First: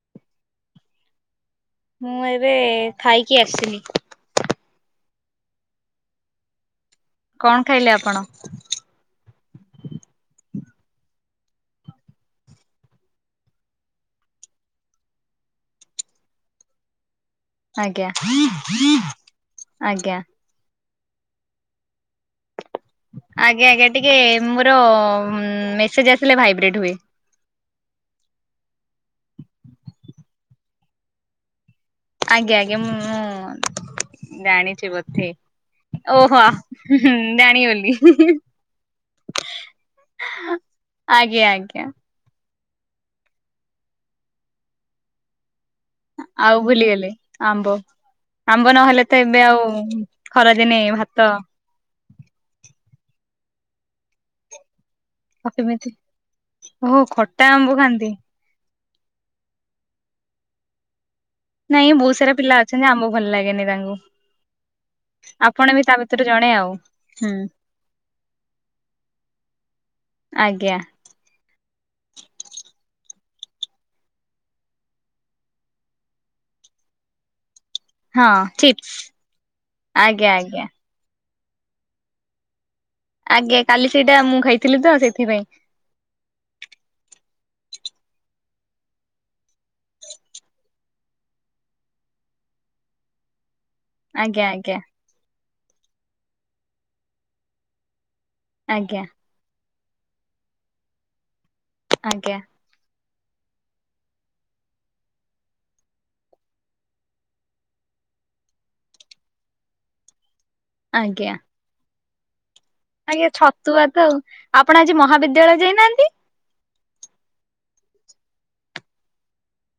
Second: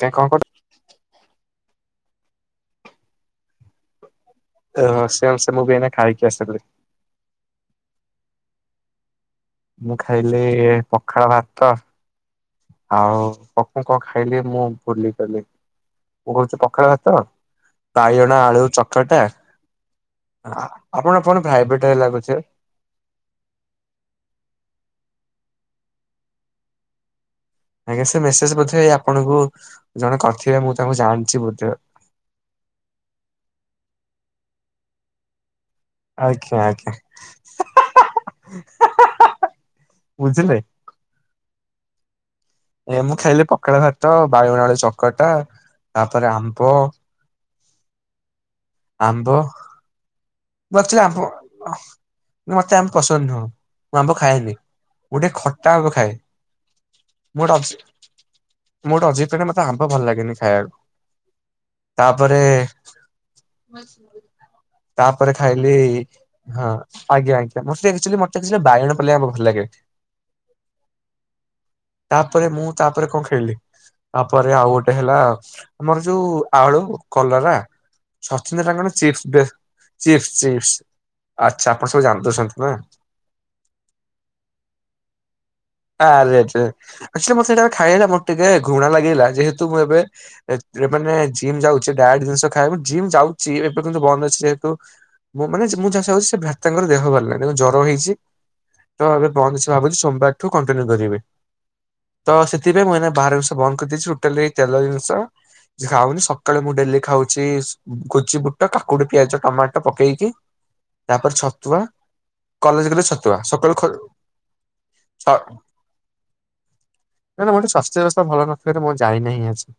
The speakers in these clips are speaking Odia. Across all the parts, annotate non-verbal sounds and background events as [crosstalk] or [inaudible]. କେ କଁ କଟ୍ ମୁଁ ଏବେ ଖାଇକି ଆସିଲି। ଅ ସେମ୍ ସେମ୍ ମୁ ବି ଏଇନା ଖାାଇକି ଆସିଲି। କଣ ଖାଇଲେ ଆପଣ? ମୁଁ ଖାଇଲି ପଖାଳ ଭାତ। ଆଉ ପକୁ କଁ ଖାଇଲି ମୁଁ ଭୁଲି ଗଲି, କୋହୁଚୁ ପଖାଳ ଭାତ ଆଜ୍ଞା ବାଇଗଣ ଆଳୁ ଚକଟା ଆଜ୍ଞା। ଆପଣ କଣ ଭ୍ରାଇବେଟ୍ ହେ ଲାଗୁଛି। ଆଜ୍ଞା ଆଜ୍ଞା ଟିକେ ମୋର ମେସେଜ୍ ଆସିଲେ ଭାଇବ୍ରେଟ୍ ହୁଏ। ଆଜ୍ଞା ସେ ମେସେଜ୍ ବୋଧେ ଆପଣଙ୍କୁ ଜଣେ କରିଥିବେ ମୁଁ ତାଙ୍କୁ ଜାଣିଛି ବୋଧେ। ଆଜ୍ଞା ଆଜ୍ଞା ମୁଁଁ ଜାଣିଛି ବୋଧେ। ଓହୋ ଆଜ୍ଞା ହଁ ଆଜ୍ଞା ହୁଁ ଜାଣିଗଲି। ବୁଝିଲେ। ଆଜ୍ଞା ଆଜ୍ଞା। ଏ ମୁଁ ଖାଇଲି ପଖାଳ ଭାତ ବାଇଗଣ ଆଳୁ ଚକଟା। ତାପରେ ଆମ୍ବ ଆଉ ଭୁଲିଗଲେ ଆମ୍ବ ଆମ୍ବ ନହେଲେ ତ ଏବେ ଆଉ ଖରାଦିନେ ମୋର ଚେ ଭାତ ଆମ୍ବ ଯେ ମତେ ଆମ୍ବ ପସନ୍ଦ ନୁହଁ ମୁଁ ଆମ୍ବ ଖାଏନି। ମୁଁ ଟିକେ ଖଟା ପକେଇମିତି। ଆଗ ଖାଏ ଓହୋ ଖଟା ମୋର ଆମ୍ବ ଅଛି ଖାଆନ୍ତି। ମୁଁ ଗୋଟ ଅଜିିବ୍ ପିଲା ମତେ ଆମ୍ବ ଭଲ ଲାଗନି ଖାଇବାକୁ। ନାଇଁ ବହୁତ ସାରା ତାପରେ ପିଲା ଅଛନ୍ତି ଆମ୍ବ ଭଲ ଲାଗେନି ତାଙ୍କୁ। ତାରେ ଆପଣ ଖାଇଲି ବି ତା ଭିତରୁ ଜଣେ ହଁ ଆଉ। ହୁଁ ଆଜ୍ଞା ଆଜ୍ଞା ମତେଟିକେ ବାଇଗଣ ପଲେଇ ଆମ୍ବ ଭଲ ଲାଗେ। ଆଜ୍ଞା। ତାପରେ ମୁଁ ତାପରେ କଅଁ ଖେଳିଲି? ତାପରେ ଆଉ ଗୋଟେ ହେଲା ଆମର ଯୋଉ ଆଳୁ କଲରା ସଚିନ୍ଦ୍ରା କଣନା ଚିପ୍ସ ବେଶ ଚିପ୍ସ ଆଜ୍ଞା ଆଜ୍ଞା। ଚିପ୍ସ ଆଛା ଆପଣ ସବୁ ଜାଣିୁଦଉଛନ୍ତି ପା। ଆଜ୍ଞା କାଲି ସେଇଟା ମୁଁ ଖାଇଥିଲି ତ ସେଇଥିପାଇଁ। ଆ ମ ସେଇଟା ଖାଇଲା ମୋର ଟିକେ ଘୁଣା ଲାଗେଇା ଯେହେତୁ ମୁଁ ଏବେ ମାନେ ଜିମ୍ ଯାଉଛି ଡାଟ୍ ଜିନିଷ ଖାଏ ଜିମ୍ ଯାଉଛି ଏବେ କିନ୍ତୁ ବନ୍ଦ ଅଛି ଆଜ୍ଞା ଯେହେତୁ ଆଜ୍ଞା ଉଁ ମାନେ ମୁଁ ଯାହା ଚାଉଁଛି ସେ ଭ୍ରାତାଙ୍କର ଦେହ ଭଲ ନାହିଁ ତାଙ୍କୁ ଜର ହେଇଛି ଆଜ୍ଞା ତ ଏ ସେ ଭାବୁଛି ସୋମବାରଠୁ କଣ୍ଟିନ୍ୟୁ କରିବେ ତ ଆଜ୍ଞା। ସେ ତେବେ ମୁଁ ଏଇନା ବାହାର ଜିନିଷ ବନ୍ଦ କରିଦେଇଛି ଟୋଟାଲି ତେଲ ଜିନିଷ ଖାଉନି ସକାଳେ ମୁଁ ଡେଲି ଖାଉଛି କୋଚି ବୁଟ କାକୁଡି ପିଆଜ ଟମାଟ ପକେଇକି ଆଜ୍ଞା ତାପରେ ଛତୁଆ କଲେଜ ଗଲେ ଆଜ୍ଞା ସକାଳୁ ଖ ଛତୁଆ ତ ଆଉ ଆପଣ ଆଜି ଛ ମହାବିଦ୍ୟାଳୟ ଯାଇନାହାନ୍ତି? ନାଁ ନାଁ ଶୋର ସ୍ୱାସ୍ଥ୍ୟ ବ୍ୟବସ୍ଥା ଭଲ ନଥିବାରୁ ମୁଁ ଯାଇନାହିଁ ଆଜି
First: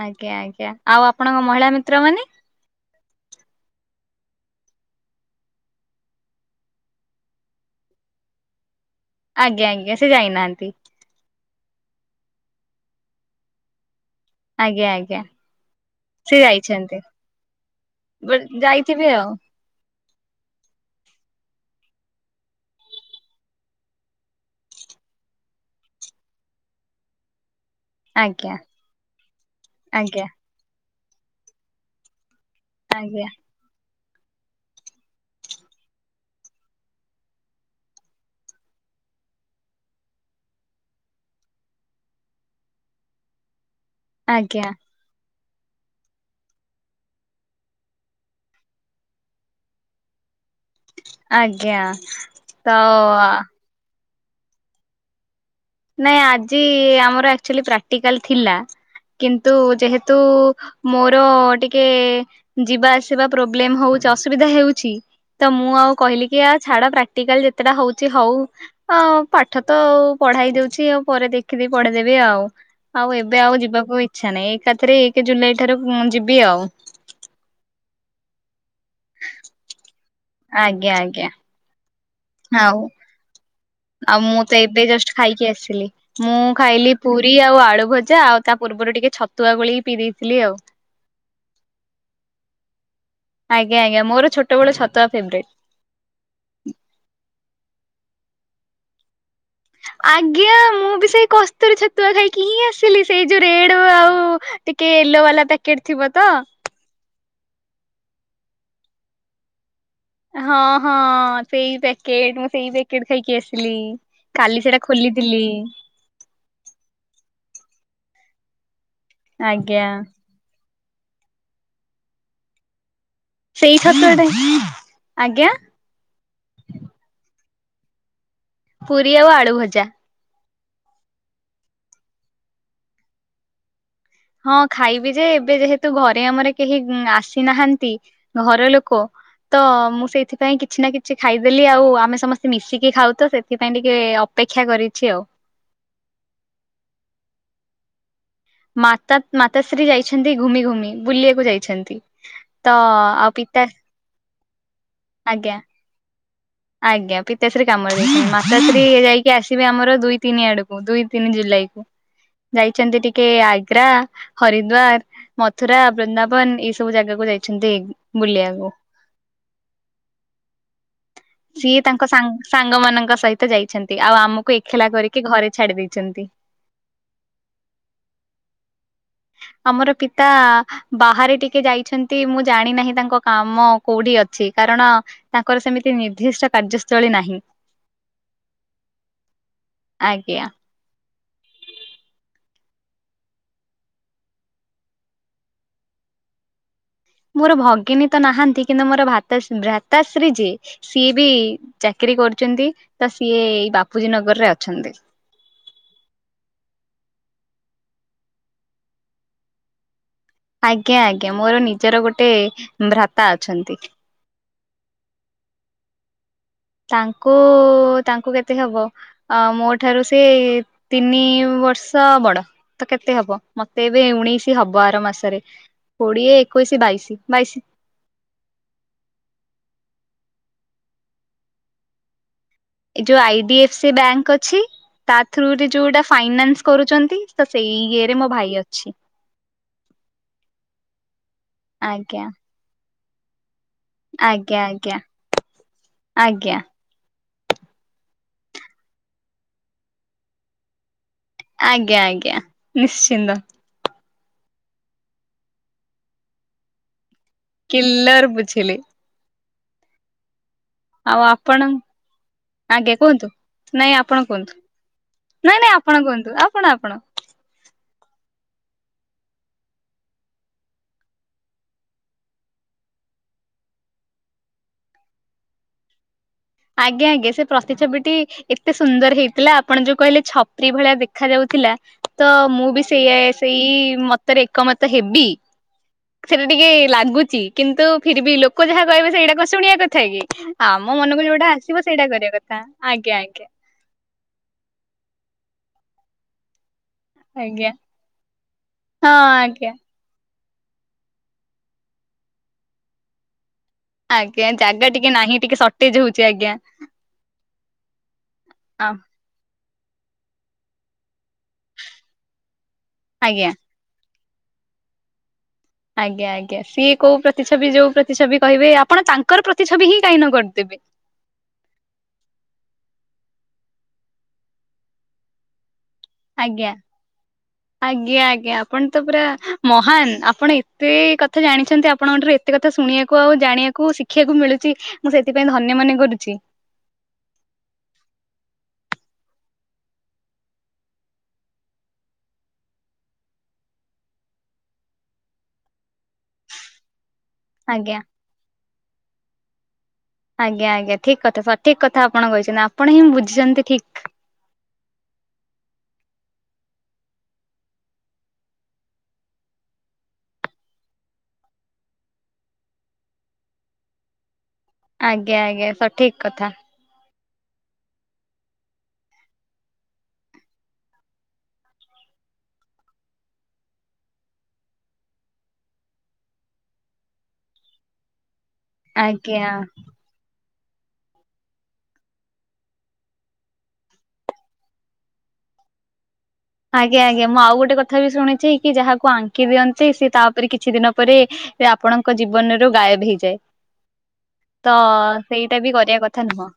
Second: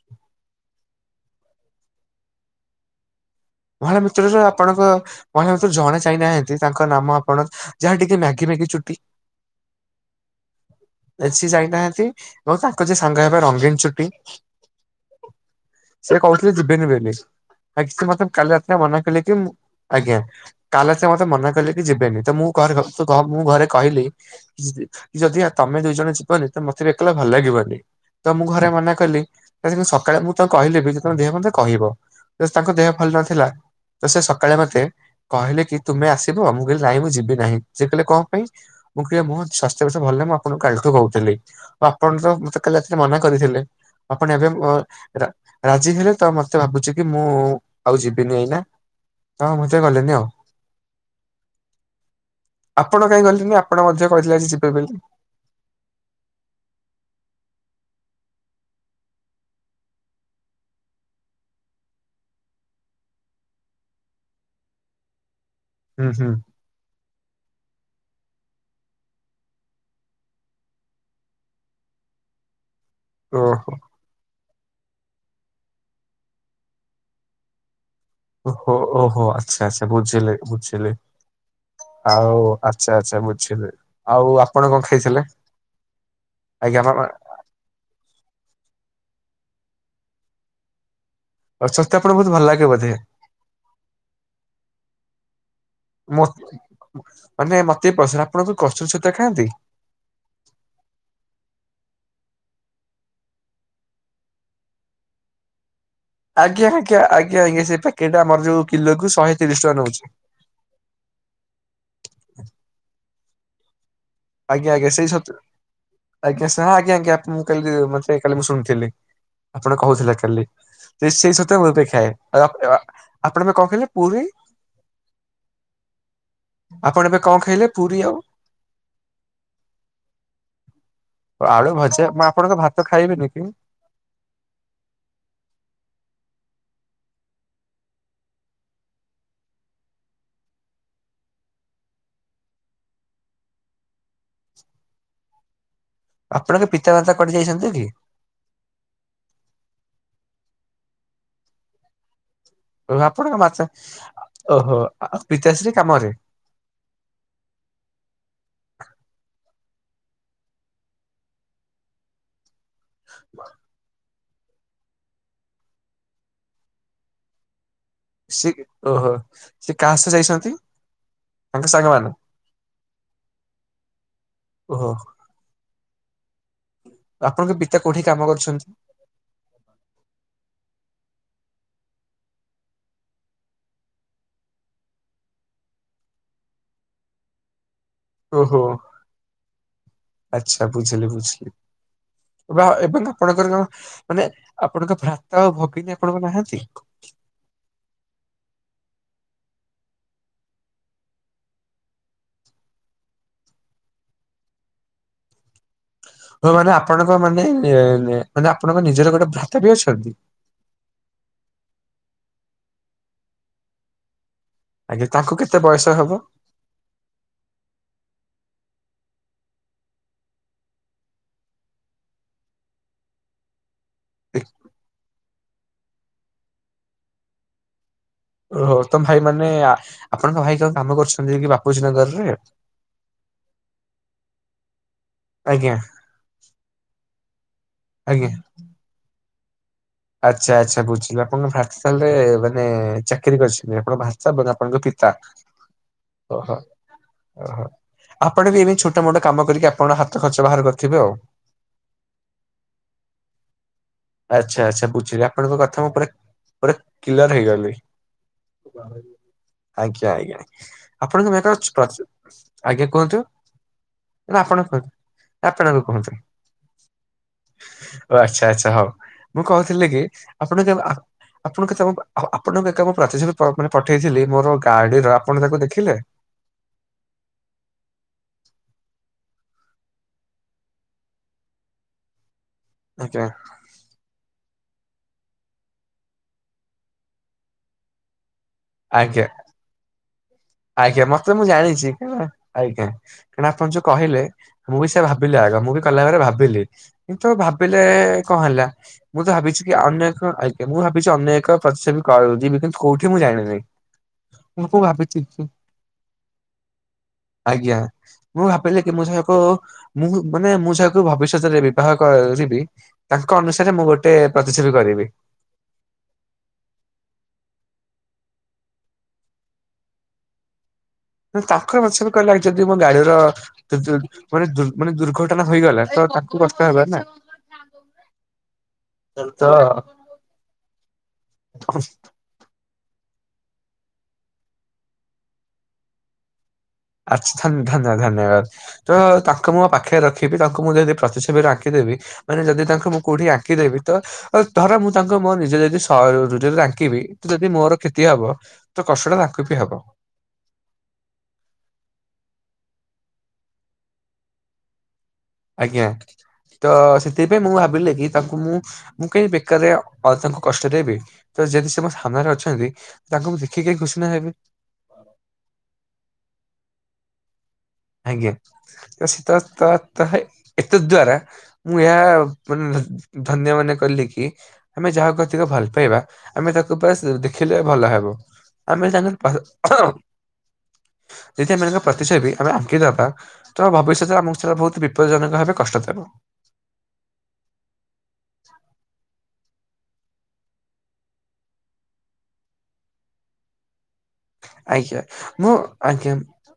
ଆଜ୍ଞା ଆଜ୍ଞା ଆଉ ଆପଣଙ୍କ ମହିଳା ମିତ୍ର ମାନେ? ମହିଳା ମିତ୍ର ଆପଣଙ୍କ ମହିଳା ମିତ୍ର ଜଣେ ଯାହିନାହାନ୍ତି ତାଙ୍କ ନାମ ଆପଣ ଯାହା ଟିକେ ମ୍ୟାଗି ମ୍ୟାଗି ଚୁଟି। ଆଜ୍ଞା ଆଜ୍ଞା ସେ ଯାଇନାହାନ୍ତି। ଏ ସେ ଯାଇନାହାନ୍ତି ଏବଂ ତାଙ୍କ ଯେ ସାଙ୍ଗ ହେବେ ରଙ୍ଗୀନ ଚୁଟି ଆଜ୍ଞା ଆଜ୍ଞା ସେ କହୁଥିଲେ ଯିବେନି ବୋଲି ଆ କିଛି ମତେ କାଲି ରାତି୍ରା ମନା ଯାଇଥିବେ କଲେ ଆଉ କି ଆଜ୍ଞା କାଲି ସେ ମତେ ମନା କଲେେ କି ଯିବେନି ତ ମୁଁରେ ମୁଁ ଘରେ କହିଲି ଯଦି ତମେ ଦିଇ ଜଣ ଯିବନି ତ ମୋତେ ବି ଏକଲା ଭଲ ଲାଗିବନି। ତ ମୁଁ ଆଜ୍ଞା ଘରେ ମନା କଲିୁ ସକାଳେ ଆଜ୍ଞା ମୁଁ ତ କହିଲି ବି ଯେ ତମ ଦେହ ଭଲ ନାହିଁ ମତେ କହିବ। ତାଙ୍କ ଦେହ ଭଲ ଆଜ୍ଞା ନଥିଲା ତ ସେ ସକାଳେ ମତେ କହିଲେ କି ତୁମେ ଆସିବ ମୁଁ କହିଲି ନାଇଁ ମୁଁ ଯିବି ନାହିଁ ସେ କହିଲେ କଣ ପାଇଁ। ମୁଁ କିଏ ମୁଁ ସ୍ୱାସ୍ଥ୍ୟବଷ ଭଲାନାହିଁମୁଁ ଆପଣଙ୍କ କାଲିଠୁ କହୁି ଆ ଆପଣ ତ ମତେ କାଲି ଏଥିରେ ମନା କରିଥିଲେ। ଆପଣ ଏବେ ଆଜ୍ଞା। ରାଜି ହେଲେ ତ ମତେ ଭାବୁଛି କି ମୁଁ ଆଉ ଯିବିନି ଏଇନା ହଁ ମତ ଗଲେନି ଆଉ। ଆଜ୍ଞା ତ ଆପଣ କାହିଁ ଗଲେନି ଆପଣ ମଧ୍ୟ କହିଥିଲେ ଆ ଯିବେ ବୋଲି। ନାଇଁ ଆଜି ଆମର ଆଚୁଲି ପ୍ରାକ୍ଟିକାଲ ଥିଲା କିନ୍ତୁ ଯେହେତୁ ମୋର ଟିକେ ଯିବା ଆସିବା ପ୍ରୋବ୍ଲେମ ହଉଛି ଅସୁବିଧା ହେଉଛି ତ ମୁଁ ଆଉ ହୁଁ କହିଲି ହୁଁ କି ଆ ଛାଡ ପ୍ରାକ୍ଟିକାଲ ଯେତେଟା ହଉଛି ହଉ ପାଠ ତ ଆଉ ପଢା ହେଇଯାଉଛି। ଛି ଆଉ ପରେ ଦେଖିଦି ପଢେଇଦେବି ଆଉ ଆଉ ଏବେ ଆଉ ଓହୋ। ଯିବାକୁ ଇ ଇଚ୍ଛା ନାଇଁ ଏକାଥରେ ଏକ ଜୁଲାଇ ଠାରୁ ଯିବି ଆଉ। ଓ ହୋ ଓ ହୋ ଆଚ୍ଛା ଆଚ୍ଛା ବୁଝିଲି ବୁଝିଲି। ଆଜ୍ଞା ଆଜ୍ଞା ଆଉ ଆଚ୍ଛା ଆଚ୍ଛା ବୁଝିଲି ଆଉ ମୁଁ ତ ଆପଣ ଏବେ କଣ ଜଷ୍ଟ ଖାଇସାରିଲେଣି। ଖାଇକି ଆସିଲି। ମୁଁ ଖାଇଲି ପୁରୀ ଆଉ ଆଳୁ ଭଜା ଆଉ ତା ପୂର୍ବରୁ ଟିକେ ଛତୁଆ ଗୋଳିକି ପିଇ ଦେଇଥିଲି ଆଉ। ଅଚସ୍ଵସ୍ଥ ଆପଣଙ୍କୁ ବହୁତ ଭଲ ଲାଗେ ବୋଧେ। ଆଜ୍ଞା, ଆଜ୍ଞା ମୋର ଛୋଟବେଳୁ ଛତୁଆ ଫେବରଏଟ। ମୋ ମାନେ ମତେ ପସ ଆପଣ କସ୍ତୁରୀ ଛତୁଆ ଖାଆନ୍ତି। ଆଜ୍ଞା ମୁଁ ବି ସେଇ କସ୍ତୁରୀ ଛତୁଆ ଖାଇକି ହିଁ ଆସିଲି ସେଇ ଯୋଉ ରେଡ ଆଉ ଟିକେ ୟେଲୋ ବାଲା ପାକ୍ ଟିକେ ଥିବ ତ। ଆଜ୍ଞା, ଆଜ୍ଞ, ଆଜ୍ଞା, ଆଜ୍ଞା ସେ ପାକେଟ ଆମର ଜୋଉ କିଲୋ କୁ ଶହେ ତିରିଶ ଟଙ୍କା ନଉଛି। ହଁ ହଁ ସେଇ ପ୍ୟାକେଟ ମୁଁ ସେଇ ପ୍ୟାକେଟ ଖାଇକି ଆସିଲି। କାଲି ଆଜ୍ଞା ସେଟା ଆଜ୍ଞା ସେଇ ଛତୁ ଖୋଲିଥିଲି। ଆଜ୍ଞା ହଁ ଆଜ୍ଞା ଆଜ୍ଞା ମୁଁ ଥିଲି ମୁଁ କାଲି ମୁଁ ଶୁଣିଥିଲି। ଆପଣ ଆଜ୍ଞା କହୁଥିଲେ କାଲି [unintelligible] ସେଇ ଛତୁଆ ମୁଁ ବି ଖାଏ [unintelligible] ଆପଣ ଏବେ କଣ ସେଇ ଖାଇଲେ ଛତୁଆଟା ପୁରି ଆଜ୍ଞା ଆପଣ ଏବେ କଣ ଖାଇଲେ ପୁରି ଆଉ ପୁରି ଆଉ ଆଳୁ ଭଜା। ଆଳୁ ଭଜା ମୁଁ ଆପଣଙ୍କ ଭାତ ଖାଇବିନି କି? ହଁ ଖାଇବି ଯେ ଏବେ ଯେହେତୁ ଘରେ ଆମର କେହି ଆସିନାହାନ୍ତି ଘର ଲୋକ ତ ମୁଁ ସେଇଥିପାଇଁ କିଛି ନା କିଛି ଖାଇଦେଲି ଆଉ ଆମେ ସମସ୍ତେ ମିଶିକି ଖାଉ ତ ସେଥିପାଇଁ ଟିକେ ଅ ଅପେକ୍ଷା କରିଛି ଆଉ। ଆପଣଙ୍କ ପିତାମାତା କୁଆଡେ ଯାଇଛନ୍ତି କି? ମାତା ମାତାଶ୍ରୀ ଯାଇଛନ୍ତି ଘୁମି ଘୁମି ବୁଲିବାକୁ ଯାଇଛନ୍ତି। ତ ଓହ ଆଉ ଆପଣଙ୍କ ପିତା ମାତା ଓହୋ ଆଉ ଆଜ୍ଞା। ପିତାଶ୍ରୀ କାମରେ। ଆଜ୍ଞା ପିତାଶ୍ରୀ କାମରେ ଯାଇଛନ୍ତିି ମାତାଶ୍ରୀ ଯାଇକି ଆସିବେ ଆମର ଦୁଇ ତିନି ଆଡକୁ ଦୁଇ ତିନି ଜୁଲାଇ କୁ। ଯାଇଚନ୍ତି ଟିକେ ଆଗ୍ରା ହରିଦ୍ଵାର, ମଥୁରା, ବୃନ୍ଦାବନ ଏଇ ସବୁ ଜାଗାକୁ ଯାଇଛନ୍ତି ଏ ସିଏ କେ ଓହୋ ସେ କାହା ସହ ଯାଇଛନ୍ତି? ସିଏ ତାଙ୍କ ସାଙ୍ଗ୍ ସାଙ୍ଗମାନଙ୍କ ସହିତ ଯାଇଛନ୍ତି ଆଉ ଆମକୁ ଏକେଲା ଓହୋ କରିକି ଘରେ ଛାଡି ଦେଇଛନ୍ତି। ଆପଣଙ୍କ ପିତା କଉଠି କାମ କରୁଛନ୍ତି? ଆମର ପିତା ବାହାରେ ଟିକେ ଯାଇଛନ୍ତି ମୁଁ ଜାଣି ନାହିଁ ତାଙ୍କ କାମ କଉଠି ଅଛି କାରଣ ତାଙ୍କର ସେମିତି ନିର୍ଦ୍ଦିଷ୍ଟ କାର୍ଯ୍ୟସ୍ଥଳୀ ନାହିଁ। ଓହୋ ଆଜ୍ଞା ଆଚ୍ଛା ବୁଝିଲି ବୁଝଲି। ବା ଏବଂ ଆପଣଙ୍କର କଣ ମାନେ ଆପଣଙ୍କ ଭ୍ରାତା ଆଉ ଭଗିନୀ ଆପଣଙ୍କର ନାହାନ୍ତି? ମୋର ଭଗିନୀ ତ ନାହାନ୍ତି କିନ୍ତୁ ମୋର ଭାତଶ୍- ଭ୍ରାତାଶ୍ରୀ ଯିଏ ସିଏ ବି ଚାକିରୀ କରୁଚନ୍ତି ତ ସିଏ ଏଇ ବାପୁଜୀ ନଗରରେ ଅଛନ୍ତି। ଓ ହଁ ମାନେ ଆପଣଙ୍କ ମାନେ ମାନେ ଆପଣଙ୍କ ନିଜର ଗୋଟେ ଭ୍ରାତା ବି ଅଛନ୍ତି? ଆଜ୍ଞା ଆଜ୍ଞା ମୋର ନିଜର ଗୋଟେ ଭ୍ରାତା ଅଛନ୍ତି। ଆଜ୍ଞା ତାଙ୍କୁ କେତେ ବୟସ ହବ? ତାଙ୍କୁ ତାଙ୍କୁ କେତେ ହବ ଅ ମୋ ଠାରୁ ସେ ତିନି ବର୍ଷ ବଡ ତ କେତେ ହବ? ମତେ ଏବେ ଉଣେଇଶି ହବ ଆର ମାସରେ କୋଡିଏ, ଏକୋଇଶି, ବାଇଶି -ବାଇଶି। ଓହୋ ତମ ଭାଇ ମାନେ ଆ ଆପଣଙ୍କ ଭାଇ କଣ କାମ କରୁଚନ୍ତି ଯାଇକି ବାପୁଜୀ ନଗରରେ? ଏ ଯୋଉ I D F C bank ଅଛି। ତା ଥ୍ରୁ ରେ ଆଜ୍ଞା ଯୋଉଟା ଫାଇନାନ୍ସ କରୁଚନ୍ତି। ତ ସେଇ ଇଏ ରେ ମୋ ଆଜ୍ଞା। ଭାଇ ଅଛି। ଆଚ୍ଛା ଆଚ୍ଛା ବୁଝିଲୁ ଆପଣଙ୍କ ଭାକସାଲେ ଆଜ୍ଞା। ମାନେ ଚାକିରି କରି ଆପଣ ଭାଷା ମାନେ ଆଜ୍ଞା ଆପଣଙ୍କ ଆଜ୍ଞା ପିତା ଆଜ୍ଞା ଓହୋ। ଓହୋ ଆପଣ ବି ଏମିତି ଛୋଟ ମୋଟ କାମ କରିକି ଆପଣଙ୍କ ହାତ ଖର୍ଚ୍ଚ ବାହାର କରଥିବେ ଆଉ? ଆଜ୍ଞା ଆଜ୍ଞା ନିଶ୍ଚିନ୍ଦ। ଆଚ୍ଛା ଆଚ୍ଛା ବୁଝିଲି ଆପଣଙ୍କ କଥା ମୁଁ ପୁରା- ପୁରା କ୍ଲିୟର ହେଇଗ ଲି। କିଲର ବୁଝିଲି ଆଜ୍ଞା ଆଜ୍ଞା। ଆଉ ଆପଣଙ୍କ ମେ ଅ ଆପଣ ପ୍ରଚୁ। ଆଜ୍ଞା କୁହନ୍ତୁ? ନା ଆପଣ କୁହନ୍ତୁ? ନାଇଁ- ନାଇଁ ଆପଣ କୁହନ୍ତୁ ଆପଣ -ଆପଣ? ଓ ଆଚ୍ଛା ଆଚ୍ଛା ହଉ ମୁଁ କହୁଥିଲି କି ଆପଣ କେବେ ଆ ଆପଣ କେତେ ଆଉ ଆପଣଙ୍କୁ ଏକା ମୁଁ ପ୍ରାଚୀଯ୍ୟ ପେ ଫ୍ର ମାନେ ପଠେଇଥିଲି ମୋର ଗାଡିର ଆପଣ ତାକୁ ଦେଖିଲେ? ଆଜ୍ଞା ଆଜ୍ଞା ସେ ପ୍ରତିଛବିଟି ଏତେ ସୁନ୍ଦର୍ ହେଇଥିଲା ଆପଣ ଯୋଉ କହିଲେ ଛପ୍ରି ଭଳିଆ ଦେଖା ଯାଉଥିଲା। ତ ମୁଁ ବି ସେୟା ଆଜ୍ଞା ସେଇ ମତ ତ ରେ ଏକମତ ହେବି। ସେଟା ଟିକେ ଲାଗୁଚି। କିନ୍ତୁ ଫିର୍ ବି ଲୋକ୍ କ ଯାହା କହିବେ ଆଜ୍ଞା ସେଇଟା କଣ ଶୁଣିବା କଥା କି? ଆମ ଆଜ୍ଞା ମନ କୁ ମତେ ଯୋଉଟ- ମୁଁ ଜାଣିଚି ହେଲା। ଆଜ୍ଞା କାରଣ ଆପଣ ଯୋଉ କହିଲେ ମୁଁ ବି ସେୟା ଭାବିଲି ଆଗ ମୁଁ ବି କଲା ଏଳେ ଭାବିଲି। କିନ୍ତୁ ଆଜ୍ଞା ଭାବିଲେ କଣ ହେଲା। ହଁ ମୁଁ ତ ଭାବିଚି ଆଜ୍ଞା କି ଅନ୍ୟ ଏକ ଆଇ ମୁଁ ଭାବିଚି ଅନ୍ୟ ଏକ ପ୍ରତିଛବି କଉ ଯିବି। କିନ୍ତୁ କୋଉଠି ମୁଁ ଜାଣିନେଇଁ। ଆଜ୍ଞା ଜାଗା ଟିକେ ନାହିଁ ଚିକି ଟିକେ ସର୍ଟେଜ ହଉଛି ଆଜ୍ଞା ଆଜ୍ଞା ମୁଁ ଭାବିଲି ମୋ ସଙ୍ଗ ପୁ ମୁଁ ମାନେ ମୁଁ ଯାହାକୁ ଭବିଷ୍ୟତରେ ବିବାହ କରିବି। ତାଙ୍କ ଆଜ୍ଞା ଅନୁସାରେ ମୁଁ ଗୋଟ ଟେ ପ୍ରତିଛବି କରିବି। ଆଜ୍ଞା ଆଜ୍ଞା ସିଏ କୋଉ ପ୍ରତିଛବି ଯୋଉ ପ୍ରତିଛବି କହିବେ ଆପଣ ତାଙ୍କର ପ୍ରତିଛବି ହିଁ କାଇନ କରଦେବେ। ମୁଁ କଇଲି ତାଙ୍କ ପ୍ରତି ଛବି କଇଲ ଯଦି ମୋ ଗାଡିର ଦୁ ଦୂର ମାନେ ଦୁର ମାନେ ଦୁର୍ଘଟଣା ହେଇଗଲା ତ ତାଙ୍କୁ କଷ୍ଟ ହେବ ନା। ହ ଆଜ୍ଞା ଆଜ୍ଞା ଆପଣ ତ ପୁରା ମହାନ। ଆପଣ ଏତେ କଥା ଜାଣିଛନ୍ତି। ଆପଣଙ୍କଠାରୁ ଏତ ଏତେ କଥା ଶୁଣିଆକୁ, ଜାଣିବାକୁ, ଶିଖିଆକୁ ମିଳୁଚି ମୁଁ ସେଇଥିପାଇଁ ଧନ୍ୟ ମନେ କରୁଛି। ଆଚ୍ଛା ଥା ଥା ଧା ଧା ଧନ୍ୟବାଦ। ତ ତାଙ୍କୁ ମୁଁ ମୋ ପାଖରେ ରଖିବି। ତାଙ୍କୁ ମୁଁ ଯଦି ପ୍ରତିଛବିରେ ଆଙ୍କିଦେବି। ମାନେ ଯଦି ତାଙ୍କୁ ମୁଁ କୋଉଠି ଆଙ୍କିଦେବି ତ। ଆଉ ଧର ମୁଁ ତାଙ୍କୁ ମୋ ନିଜେ ଯଦି ସାଇରୁ ଆଙ୍କିବି। ଯଦି ମୋର ଆଜ୍ଞା କ୍ଷତି ହବ। ତ କଷ୍ଟଟା ତାଙ୍କୁ ବି ହବ। ଆଜ୍ଞା ଆଜ୍ଞା ଠିକ କଥା ସଠିକ କଥା ଆପଣ କହିଚନ୍ତି। ଆପଣ ହିଁଁ ବୁଝିଛନ୍ତି ଠିକ। ଆଜ୍ଞା ତ ସେଥିପାଇଁ ମୁଁ ଭାବିଲି କି ତାଙ୍କୁ ମୁଁ ମୁଁ କାଇଁ ବେକାରରେ ଅଧକୁ କଷ୍ଟଦେବି। ତ ଯଦି ସେ ମୋ ସାମ୍ନାରେ ଅଛନ୍ତି ତାଙ୍କୁ ମୁ ଦେଖିକି ଖୁସି ନା ହେବି। ଆଜ୍ଞା ଆଜ୍ଞା ସଠିକ କଥା। ଆଜ୍ଞା ଶୀତ ତଅ ତଅ ତଅ ଏତଦ୍ଵାରା ମୁଁ ଏହା ମାନ ଧନ୍ୟ ମନେ କଲି କି ଆମେ ଯାହାକୁ ଅତିକ ଭଲ ପାଇବା ଆମେ ତାକୁ ପାସ ଦେଖିଲେ ଭଲ ହବ। ଆମେ ତାଙ୍କ ଆଜ୍ଞା [unintelligible] ପ୍ରତିଛବି। ଆମେ ଆଙ୍କି ଦବା ତ, ଭବିଷ୍ୟତରେ ଆମକୁ ସେଟା ବହୁତ ବିପଦଜନକ ଭାବେ କଷ୍ଟ ଦେବ। ଆଜ୍ଞା, ଆଜ୍ଞା, ମୁଁ ଆଉ ଗୋଟେ କଥା ବି ଶୁଣିଛି, କି ଯାହାକୁ ଆଙ୍କି ଦିଅନ୍ତି, ସେ ତାପରେ କିଛି ଦିନ ପରେ ସେ ଆପଣଙ୍କ ଜୀବନରୁ ଗାୟବ ହେଇଯାଏ। ତ, ଆଜ୍ଞା ମୁଁ ସେଇଟା ବି କରିବା ଆଜ୍ଞା କଥା ନୁହଁ।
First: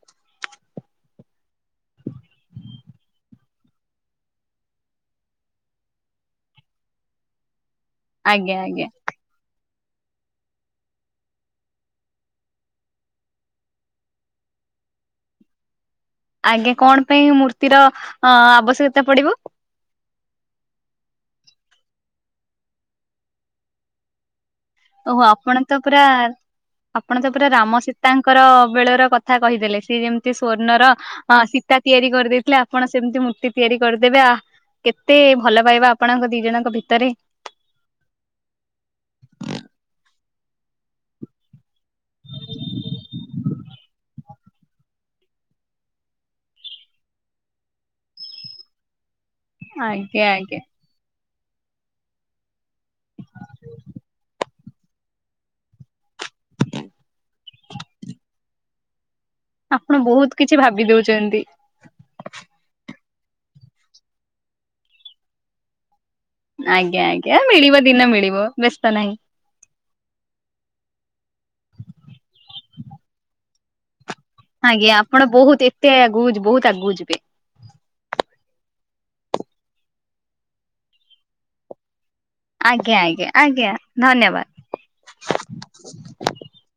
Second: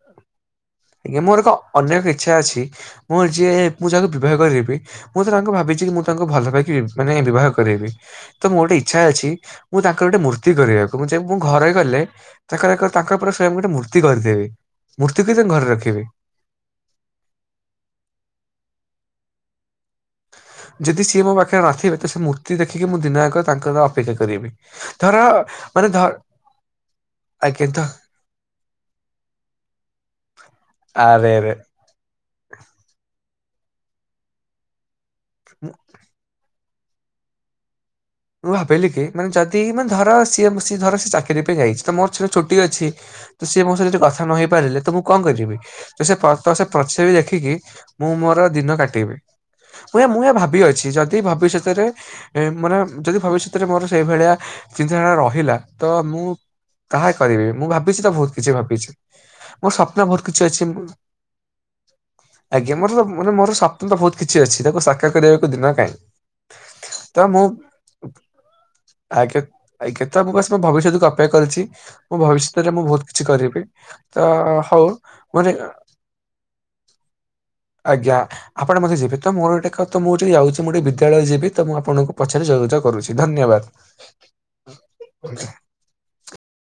ଆଜ୍ଞା, ମୋର ଏକ ଅନେକ ଇଚ୍ଛା ଅଛି, ମୁଁ ଯିଏ ମୁଁ ଯାହାକୁ ବିବାହ କରିବି ମୁଁ ତ ତାଙ୍କୁ ଭାବିଛି, କି ମୁଁ ତାଙ୍କୁ ଭଲ ପାଇକି ବି ମାନେ ବିବାହ କରେଇବି, ତ ଆଜ୍ଞା ମୋର ଗୋଟେ ଆଜ୍ଞା ଇଚ୍ଛା ଅଛି ମୁଁ ତାଙ୍କର ଗୋଟେ ମୂର୍ତ୍ତି କରିବାକୁ, ମୁଁ ଯେ ମୁଁ ଘରେ ଗଲେ ତାଙ୍କ ତାଙ୍କର ତାଙ୍କ ପୁରା ସେମ୍ ଗୋଟେ ମୂର୍ତ୍ତି କରିଦେବି। ମୂର୍ତ୍ତିକୁ ତାଙ୍କ ଘରେ ରଖିବି। ଆଜ୍ଞା, କଣ ପାଇଁ ମୂର୍ତ୍ତି ର ଅ ଆବଶ୍ୟକତା ପଡିବ? ଯଦି ସିଏ ମୋ ପାଖରେ ନଥିବେ, ତ ସେ ମୂର୍ତ୍ତି ଦେଖିକି ମୁଁ ଦିନ ଯାକ ତାଙ୍କର ଅପେକ୍ଷା କରିବି। ଧର ଓହୋ, ଆପଣ ତ ମାନେ ଧ ପୁରା ଆପଣ ତ ପୁରା ଆଜ୍ଞା ରାମ ତ ସୀତାଙ୍କର ବେଳର କଥା କହିଦେଲେ। ସିଏ ଯେମିତି ସ୍ଵର୍ଣ୍ଣର ଆରେ, ହଁ ରେ। ସୀତା ତିଆରି କରିଦେଇଥିଲେ, ଆପଣ ସେମିତି ମୂର୍ତ୍ତି ତିଆରି କରିଦେବେ ଆ। କେତେ ଭଲ ପାଇବା, ଆପଣଙ୍କ ଦି ଜଣଙ୍କ ଭିତରେ। ମୁଁ ଭାବିଲି କି, ମାନେ ଯଦି ମାନେ ଧର, ସିଏ ସିଏ ଧର ସେ ଚାକିରି ପାଇଁ ଯାଇଛି ତ, ମୋର ଛୁ-ଛୁଟି ଅଛି ତ ସିଏ ମୋ ସହିତ ଯୋ କଥା ନହେଇ ପାରିଲେ, ତ ମୁଁ କଣ କରିବି? ତ ସେ ଫଟ, ସେ ପ୍ରତିଛବ ଦେଖିକି ମୁଁ ମୋର ଦିନ କାଟିବି। ମୁଁ ଏ ମୁଁ ଆଜ୍ଞା ଏ ଆଜ୍ଞା ଭାବିକି ଅଛି, ଯଦି ଭାବିଷ୍ୟତରେ ମାନେ ଯଦି ଭବିଷ୍ୟତରେ ମୋର ସେଇ ଭଳିଆ ଚିନ୍ତାଧାରା ରହିଲା, ତ ମୁଁ ତାହା କରିବି। ମୁଁ ଭାବିଛି ତ ବହୁତ କିଛି ଭାବିଛି, ମୋର ଆପଣ ସ୍ୱପ୍ନ ବହୁତ କିଛି ଅଛି। ଭାବି ଦଉଛନ୍ତି। ଆଜ୍ଞା, ମୋର ତ, ମୋ ମୋର ସ୍ୱପ୍ନ ତ ବହୁତ କିଛି ଅଛି, ତାକୁ ସାକାର କରିବାକୁ ଦିନ କାହିଁ। ଆଜ୍ଞା, ତ ଆଜ୍ଞା, ମୁଁ ମିଳିବ, ଦିନ ମିଳିବ, ବ୍ୟସ୍ତ ନାହିଁ। ଆଜ୍ଞା, ଆଜ୍ଞା, ତ ମୁଁ ବସ୍‌ ମୋ ଭବିଷ୍ୟତକୁ ଅପେକ୍ଷା କରିଛି। ମୋ ଭବିଷ୍ୟତରେ ମୁଁ ବହୁତ କିଛି କରିବି। ତ, ହଉ ଆଜ୍ଞା ଆପଣ ବହୁତ [unintelligible] ଏତେ ଆଗକୁ ଯିବ, ବହୁତ ଆଗକୁ ଯିବେ। ଆଜ୍ଞା, ଆପଣ ମତେ ଯିବେ ତ। ମୋର ଗୋଟେ କଥା, ମୁଁ ଯଦି ଯାଉଛି, ମୁଁ ଗୋଟେ ବିଦ୍ୟାଳୟ ଯିବି, ତ ମୁଁ ଆପଣଙ୍କୁ ପଛରେ ଯୋଗାଯୋଗ ଆଜ୍ଞା କରୁଛି, ଆଜ୍ଞା ଆଜ୍ଞା ଧନ୍ୟବାଦ।